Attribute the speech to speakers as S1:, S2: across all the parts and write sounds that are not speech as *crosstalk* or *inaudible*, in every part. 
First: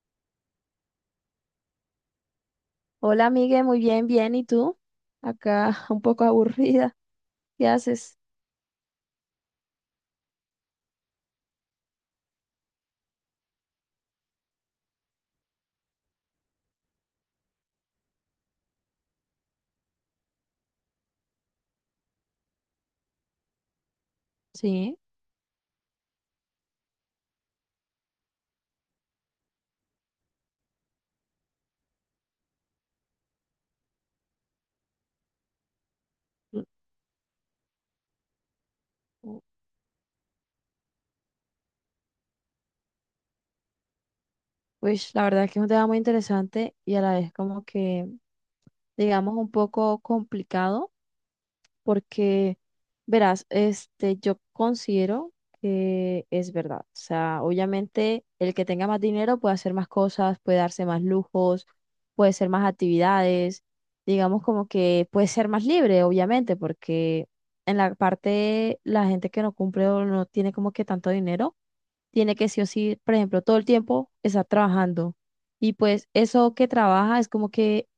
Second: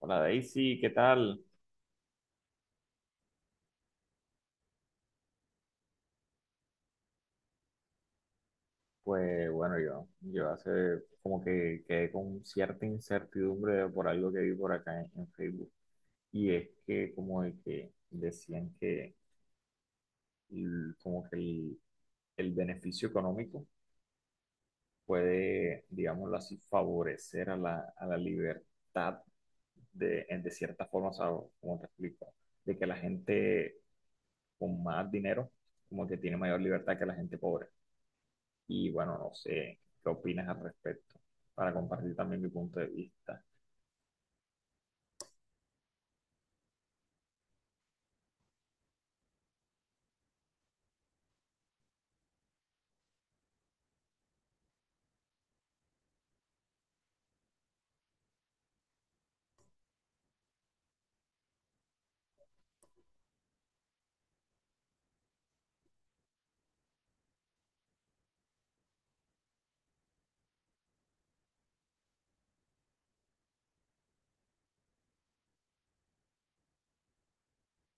S1: Hola Daisy, ¿qué tal?
S2: Hola, Migue, muy bien, bien. ¿Y tú? Acá *laughs* un poco aburrida. ¿Qué haces?
S1: Pues bueno, yo hace como que quedé con cierta incertidumbre por algo que vi por acá en Facebook. Y es que como de que decían que como que el beneficio económico
S2: Sí.
S1: puede, digámoslo así, favorecer a a la libertad de, de cierta forma, o sea, como te explico, de que la gente con más dinero como que tiene mayor libertad que la gente pobre. Y bueno, no sé qué opinas al respecto, para compartir también mi punto de vista.
S2: Pues la verdad que es un tema muy interesante y a la vez como que, digamos, un poco complicado. Porque, verás, yo considero que es verdad. O sea, obviamente el que tenga más dinero puede hacer más cosas, puede darse más lujos, puede hacer más actividades, digamos como que puede ser más libre, obviamente, porque en la parte la gente que no cumple o no tiene como que tanto dinero tiene que sí o sí, por ejemplo, todo el tiempo estar trabajando. Y pues eso que trabaja es como que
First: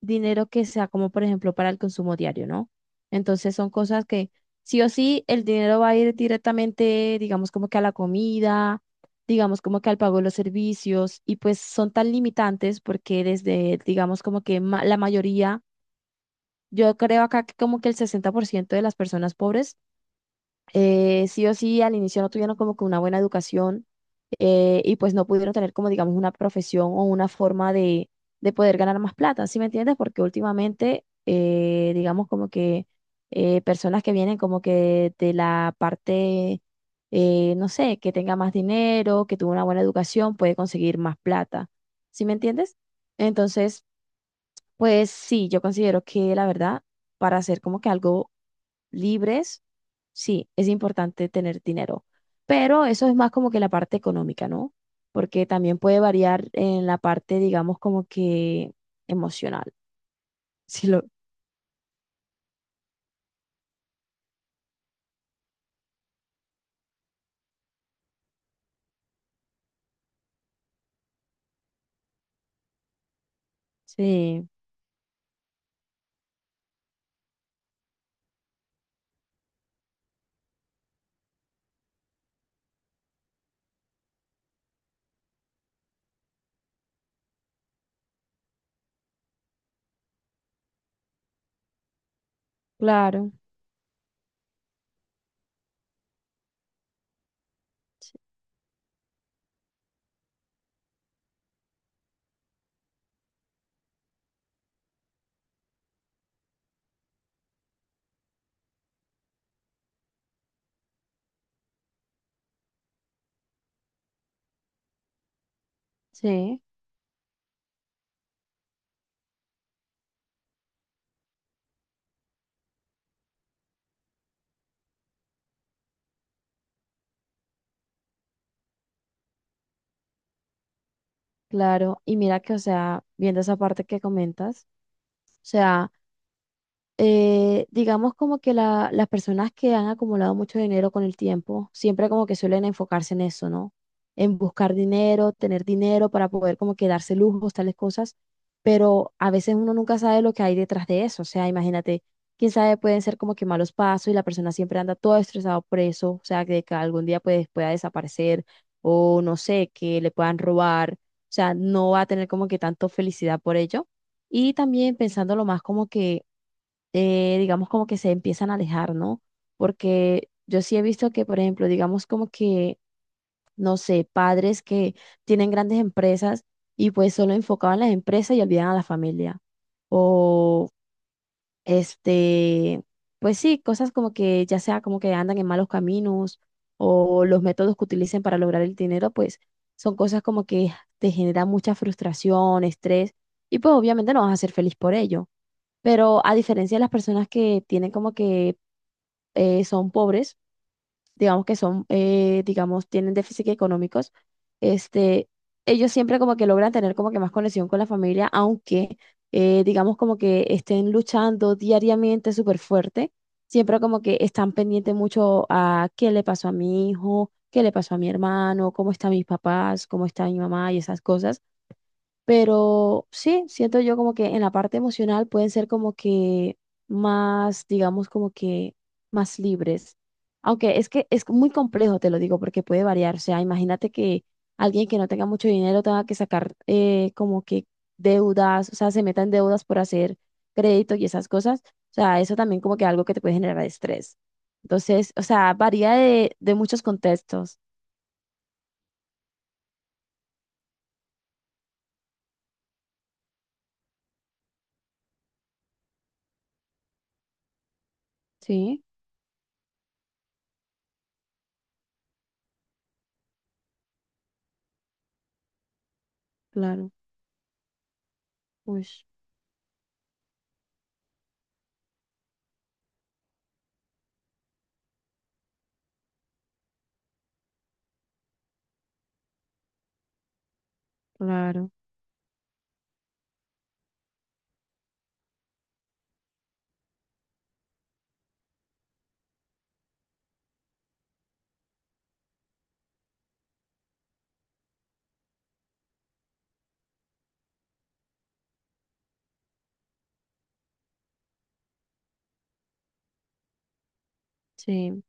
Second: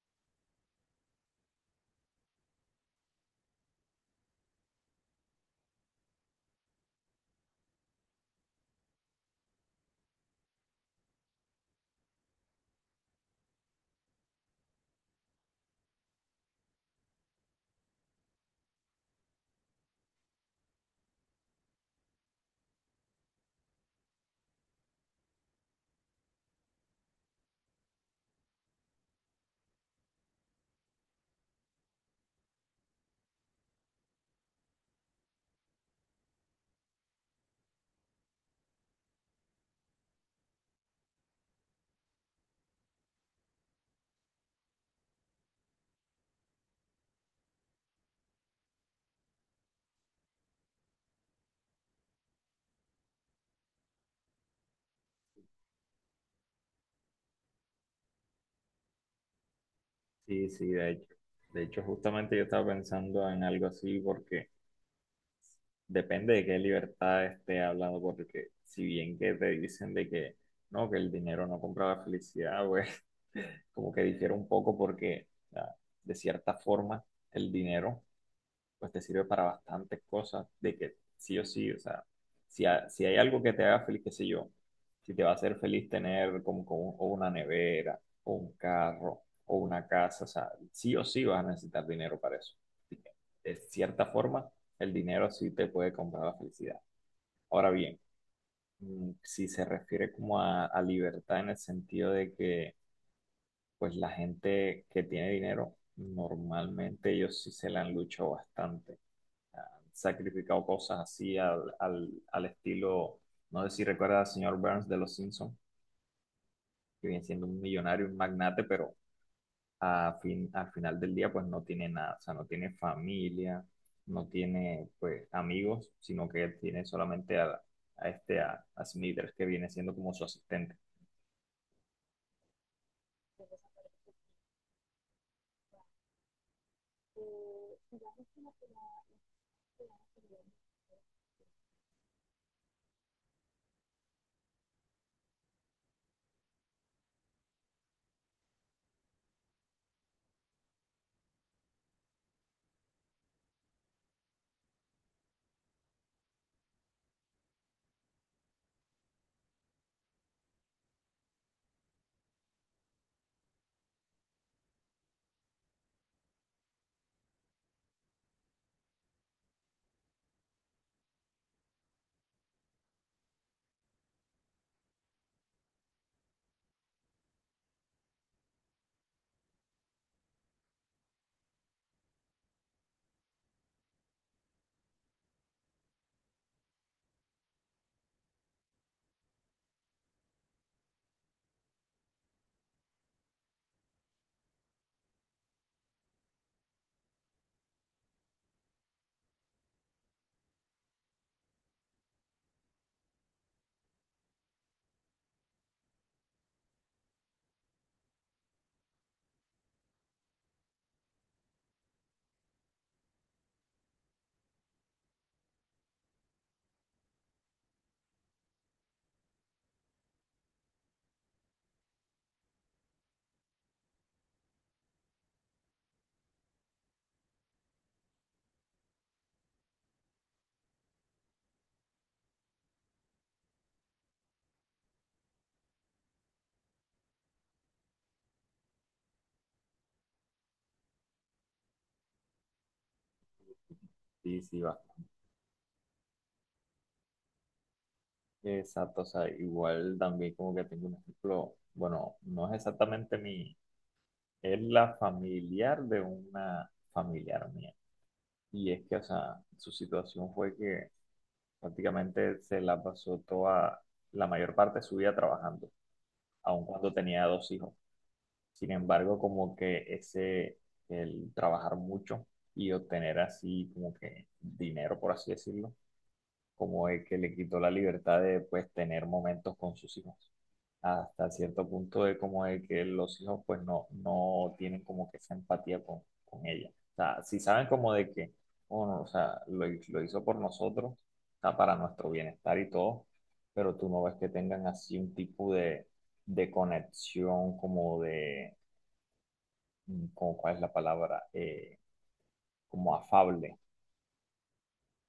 S2: dinero que sea como, por ejemplo, para el consumo diario, ¿no? Entonces son cosas que sí o sí el dinero va a ir directamente, digamos, como que a la comida, digamos, como que al pago de los servicios. Y pues son tan limitantes porque desde, digamos, como que la mayoría, yo creo acá que como que el 60% de las personas pobres sí o sí al inicio no tuvieron como que una buena educación y pues no pudieron tener como digamos una profesión o una forma de poder ganar más plata, ¿sí me entiendes? Porque últimamente digamos como que personas que vienen como que de la parte, no sé, que tenga más dinero, que tuvo una buena educación, puede conseguir más plata, ¿sí me entiendes? Entonces, pues sí, yo considero que la verdad, para hacer como que algo libres, sí, es importante tener dinero, pero eso es más como que la parte económica, ¿no? Porque también puede variar en la parte, digamos, como que emocional.
S1: Sí,
S2: *laughs*
S1: sí,
S2: Sí,
S1: de
S2: lo...
S1: hecho. De hecho, justamente yo estaba pensando en algo así porque depende de qué libertad esté hablando, porque si bien que te dicen de que no, que el dinero no compra la felicidad, pues *laughs* como que difiere un
S2: Sí,
S1: poco porque ah, de cierta forma el dinero pues te sirve para bastantes cosas, de que sí o sí, o sea, si hay algo que te haga feliz, qué sé yo, si te va a hacer feliz tener como o una nevera, o un carro, o una casa, o sea, sí o sí vas a necesitar dinero para eso. Así que,
S2: claro,
S1: de cierta forma, el dinero sí te puede comprar la felicidad. Ahora bien, mm, si se refiere como a libertad en el sentido de que, pues la gente que tiene dinero, normalmente ellos sí se la han luchado bastante, sacrificado cosas así al estilo, no sé si recuerda al señor Burns de Los Simpsons,
S2: sí,
S1: que viene siendo un millonario, un magnate, pero al final del día pues no tiene nada, o sea, no tiene familia, no tiene pues amigos, sino que él tiene solamente a este, a Smithers, que viene siendo como su asistente.
S2: claro. Y mira que, o sea, viendo esa parte que comentas, o sea, digamos como que las personas que han acumulado mucho dinero con el tiempo, siempre como que suelen enfocarse en eso, ¿no? En buscar dinero, tener dinero para poder como que darse lujos, tales cosas, pero a veces uno nunca sabe lo que hay detrás de eso, o sea, imagínate, quién sabe, pueden ser como que malos pasos y la persona siempre anda todo estresado por eso, o sea, que algún día pues pueda desaparecer o no sé, que le puedan robar, o sea, no va a tener como que tanto felicidad por ello. Y también pensándolo más como que digamos, como que se empiezan a alejar, ¿no? Porque yo sí he visto que, por ejemplo, digamos como que, no sé, padres que tienen grandes empresas y pues solo enfocaban las empresas y olvidan a la familia. O, este, pues sí, cosas como que ya sea como que andan en malos caminos o los métodos que utilicen para lograr el dinero, pues son cosas como que te generan mucha frustración, estrés y pues obviamente no vas a ser feliz por ello. Pero a diferencia de las personas que tienen como que son pobres, digamos que son, digamos, tienen déficit económicos, este, ellos siempre como que logran tener como que más conexión con la familia, aunque digamos como que estén luchando diariamente súper fuerte, siempre como que están pendientes mucho a qué le pasó a mi hijo, qué le pasó a mi hermano, cómo están mis papás, cómo está mi mamá y esas cosas. Pero sí, siento yo como que en la parte emocional pueden ser como que más, digamos, como que más libres. Aunque es que es muy complejo, te lo digo, porque puede variar. O sea, imagínate que alguien que no tenga mucho dinero tenga que sacar como que deudas, o sea, se meta en deudas por hacer crédito y esas cosas. O sea, eso también como que algo que te puede generar estrés.
S1: Sí, sí, va.
S2: Entonces, o sea, varía de muchos contextos.
S1: Exacto, o sea, igual también como que tengo un ejemplo, bueno, no es exactamente mi, es la familiar de una familiar mía. Y es
S2: Sí,
S1: que, o sea, su situación fue que prácticamente se la pasó toda, la mayor parte de su vida trabajando, aun
S2: claro.
S1: cuando tenía dos hijos. Sin
S2: Uy,
S1: embargo, el trabajar mucho y obtener así como que dinero, por así decirlo, como el que le quitó la libertad de pues tener momentos con sus hijos. Hasta cierto
S2: claro.
S1: punto es como de que los hijos pues no tienen como que esa empatía con ella. O sea, si saben como de que, bueno, o sea, lo hizo por nosotros, está para nuestro bienestar y todo, pero tú no ves que tengan así un tipo de conexión como de, mm, como, ¿cuál es la palabra? Como afable.
S2: Sí.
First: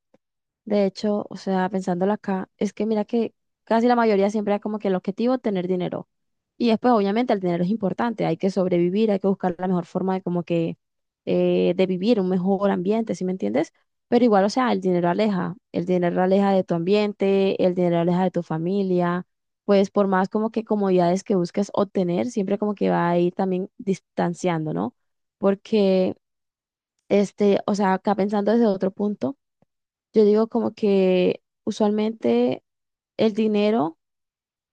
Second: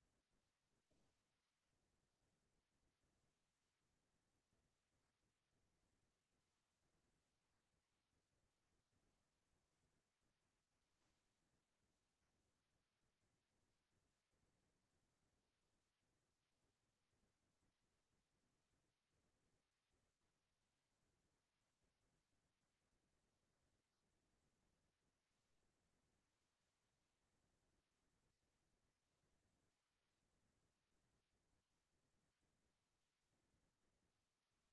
S2: De hecho, o sea, pensándolo acá, es que mira que casi la mayoría siempre es como que el objetivo tener dinero. Y después, obviamente, el dinero es importante, hay que sobrevivir, hay que buscar la mejor forma de como que de vivir un mejor ambiente, ¿sí me entiendes? Pero igual, o sea, el dinero aleja de tu ambiente, el dinero aleja de tu familia, pues por más como que comodidades que busques obtener, siempre como que va a ir también distanciando, ¿no? Porque, o sea, acá pensando desde otro punto. Yo digo como que usualmente el dinero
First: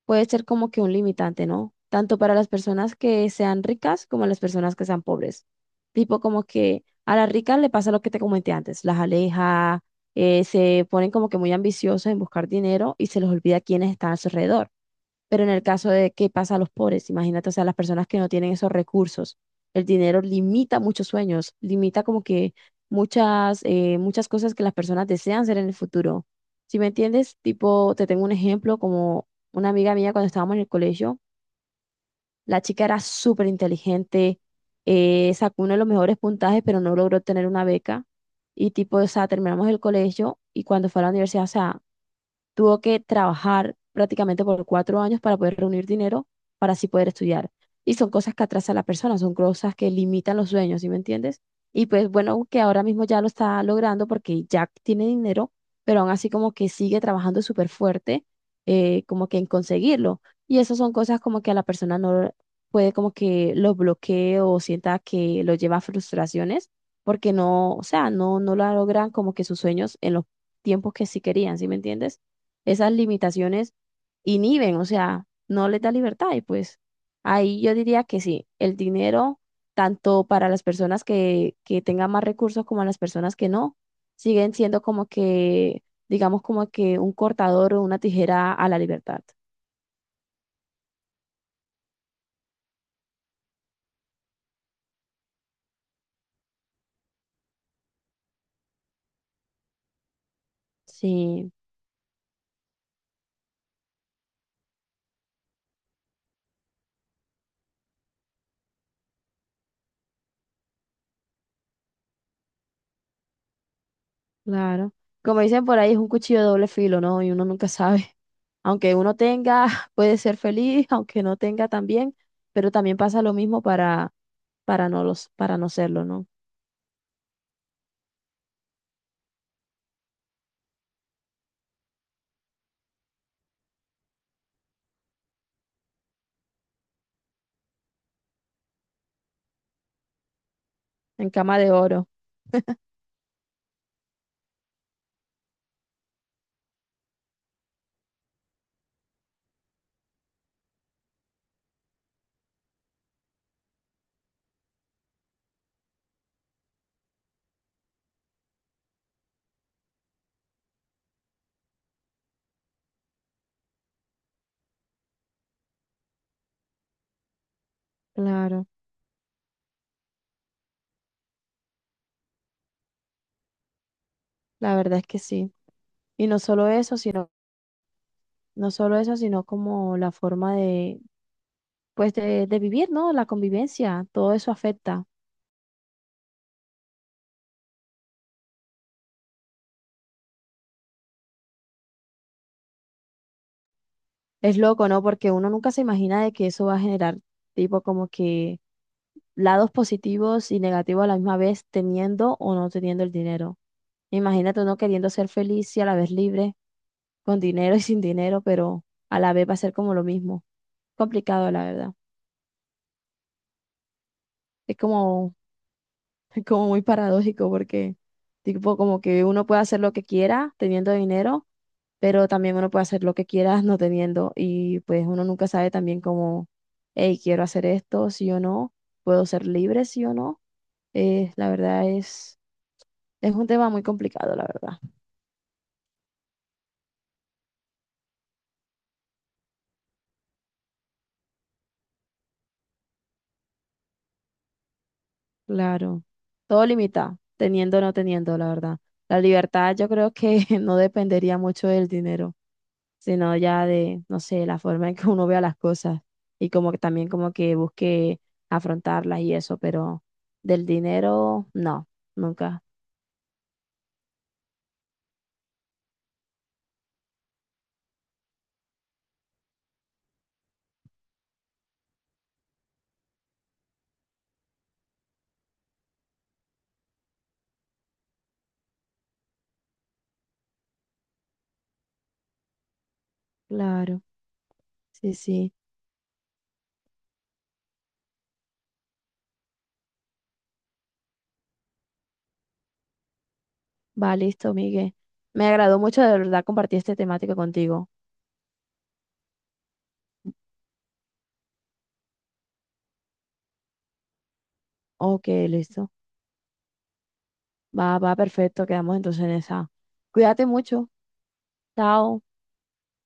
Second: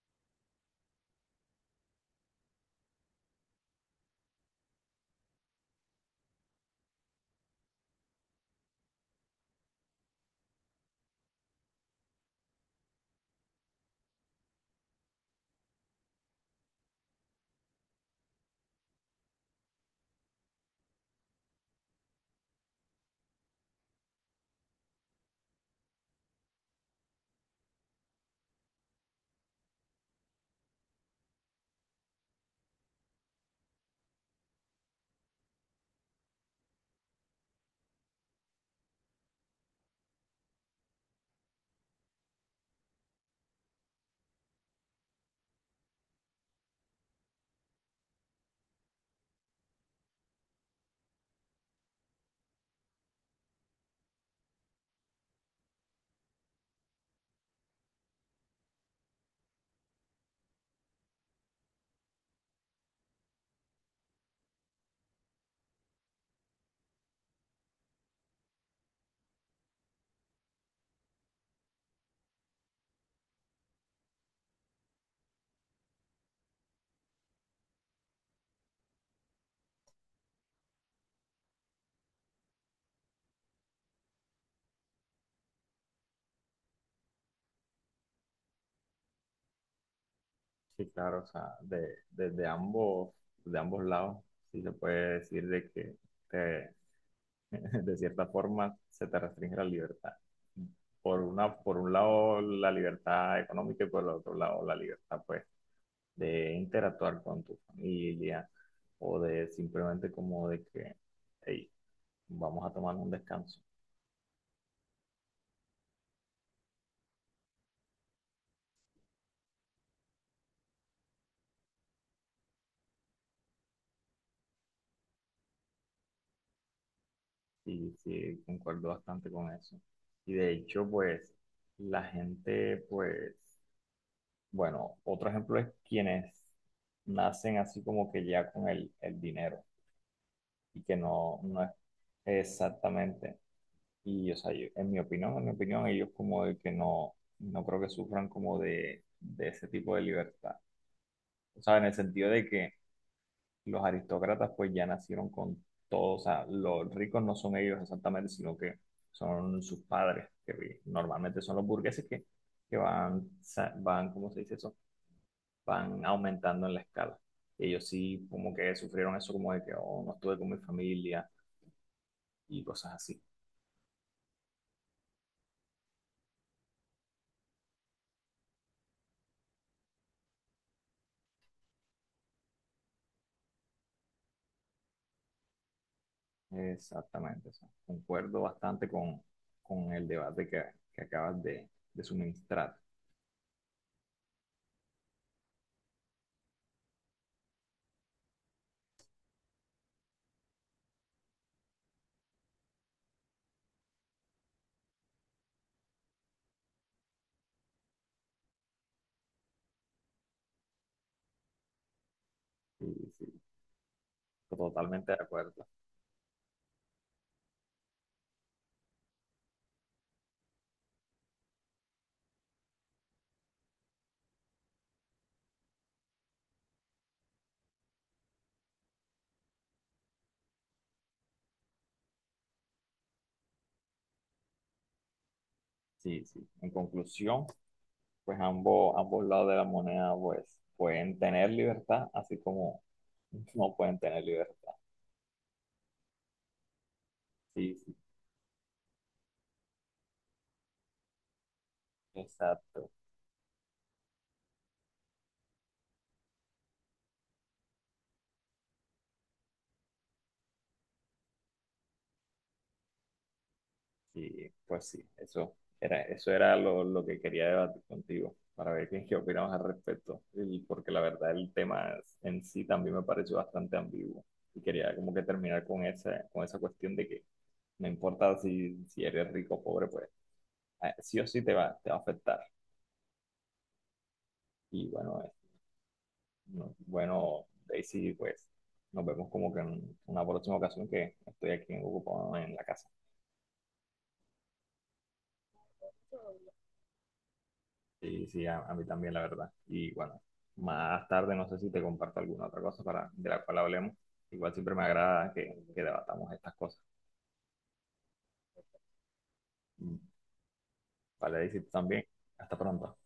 S2: puede ser como que un limitante, ¿no? Tanto para las personas que sean ricas como las personas que sean pobres. Tipo como que a las ricas le pasa lo que te comenté antes, las aleja, se ponen como que muy ambiciosas en buscar dinero y se les olvida quiénes están a su alrededor. Pero en el caso de qué pasa a los pobres, imagínate, o sea, las personas que no tienen esos recursos, el dinero limita muchos sueños, limita como que muchas, muchas cosas que las personas desean hacer en el futuro. Si me entiendes, tipo, te tengo un ejemplo como una amiga mía cuando estábamos en el colegio, la chica era súper inteligente, sacó uno de los mejores puntajes, pero no logró tener una beca. Y tipo, o sea, terminamos el colegio y cuando fue a la universidad, o sea, tuvo que trabajar prácticamente por 4 años para poder reunir dinero para así poder estudiar. Y son cosas que atrasan a la persona, son cosas que limitan los sueños, ¿sí me entiendes? Y pues bueno, que ahora mismo ya lo está logrando porque ya tiene dinero, pero aún así como que sigue trabajando súper fuerte, como que en conseguirlo. Y esas son cosas como que a la persona no puede como que lo bloquee o sienta que lo lleva a frustraciones porque no, o sea, no, no lo logran como que sus sueños en los tiempos que sí querían, ¿sí me entiendes? Esas limitaciones inhiben, o sea, no les da libertad. Y pues ahí yo diría que sí, el dinero, tanto para las personas que tengan más recursos como a las personas que no, siguen siendo como que, digamos, como que un cortador o una tijera a la libertad.
S1: Sí, claro, o sea, desde ambos, de ambos lados, sí se puede decir de que te- *laughs* de cierta forma se te restringe la libertad.
S2: Sí,
S1: Por un lado la libertad económica y por el otro lado la libertad, pues, de interactuar con tu familia o de simplemente como de que, hey, vamos a tomar un descanso.
S2: claro. Como dicen por ahí, es un cuchillo de doble filo, ¿no? Y uno nunca sabe. Aunque uno tenga, *laughs* puede ser feliz, aunque no tenga también, pero también pasa lo mismo para no los, para no serlo, ¿no?
S1: Y sí, concuerdo bastante con eso. Y de hecho, pues, la gente, pues, bueno, otro ejemplo es quienes nacen así como que ya con el dinero y que
S2: En cama
S1: no es
S2: de oro.
S1: exactamente. Y, o sea, en mi opinión, ellos como de que no creo que sufran como de ese tipo de libertad. O sea, en el sentido de que los aristócratas pues ya nacieron con todo, o sea, los ricos no son ellos exactamente, sino que son sus padres, que normalmente son los burgueses que van, van, ¿cómo se dice eso? Van aumentando en la escala. Ellos sí como
S2: Claro,
S1: que sufrieron eso como de que oh, no estuve con mi familia y cosas así.
S2: la verdad es que sí. Y no solo eso, sino, no solo eso, sino como la forma de, pues, de vivir, ¿no? La convivencia, todo eso afecta.
S1: Exactamente, o sea, concuerdo bastante con el debate que acabas de suministrar.
S2: Es loco, ¿no? Porque uno nunca se imagina de que eso va a generar, tipo, como que lados positivos y negativos a la misma vez, teniendo o no teniendo el dinero. Imagínate uno queriendo ser feliz y a la vez libre, con dinero y sin dinero, pero a la vez va a ser como lo mismo. Complicado, la verdad.
S1: Sí, sí,
S2: Es
S1: totalmente de
S2: como
S1: acuerdo.
S2: *laughs* como muy paradójico porque, tipo, como que uno puede hacer lo que quiera teniendo dinero, pero también uno puede hacer lo que quiera no teniendo. Y pues uno nunca sabe también como, hey, quiero hacer esto, sí o no, puedo ser libre, sí o no. La verdad es un tema muy complicado, la verdad.
S1: Sí, sí. En conclusión, pues ambos lados de la moneda pues pueden tener libertad, así como *laughs* no pueden tener libertad.
S2: Claro, todo limita,
S1: Sí,
S2: teniendo o no
S1: sí,
S2: teniendo, la verdad. La libertad yo creo que *laughs* no dependería mucho del dinero,
S1: exacto.
S2: sino ya de, no sé, la forma en que uno vea las cosas y como que también como que busque afrontarlas y eso, pero del dinero, no, nunca.
S1: Y pues sí, eso era lo que quería debatir contigo, para ver qué opinamos al respecto. Y porque la verdad el tema en sí también me pareció bastante ambiguo. Y quería como que terminar con esa cuestión de que no importa si eres rico o pobre, pues sí o sí te va a afectar.
S2: Claro,
S1: Y
S2: sí,
S1: bueno,
S2: sí.
S1: bueno, Daisy, pues nos vemos como que en una próxima ocasión que estoy aquí ocupado en la casa.
S2: Va, listo, Miguel. Me agradó mucho de verdad compartir este temático contigo.
S1: Sí, sí, a mí también, la verdad. Y bueno, más tarde no sé si te comparto alguna otra cosa para, de la cual hablemos. Igual siempre me
S2: Ok,
S1: agrada que
S2: listo.
S1: debatamos estas cosas.
S2: Va, va, perfecto. Quedamos entonces en esa.
S1: Mm.
S2: Cuídate mucho.
S1: Vale, y si tú también.
S2: Chao.
S1: Hasta pronto.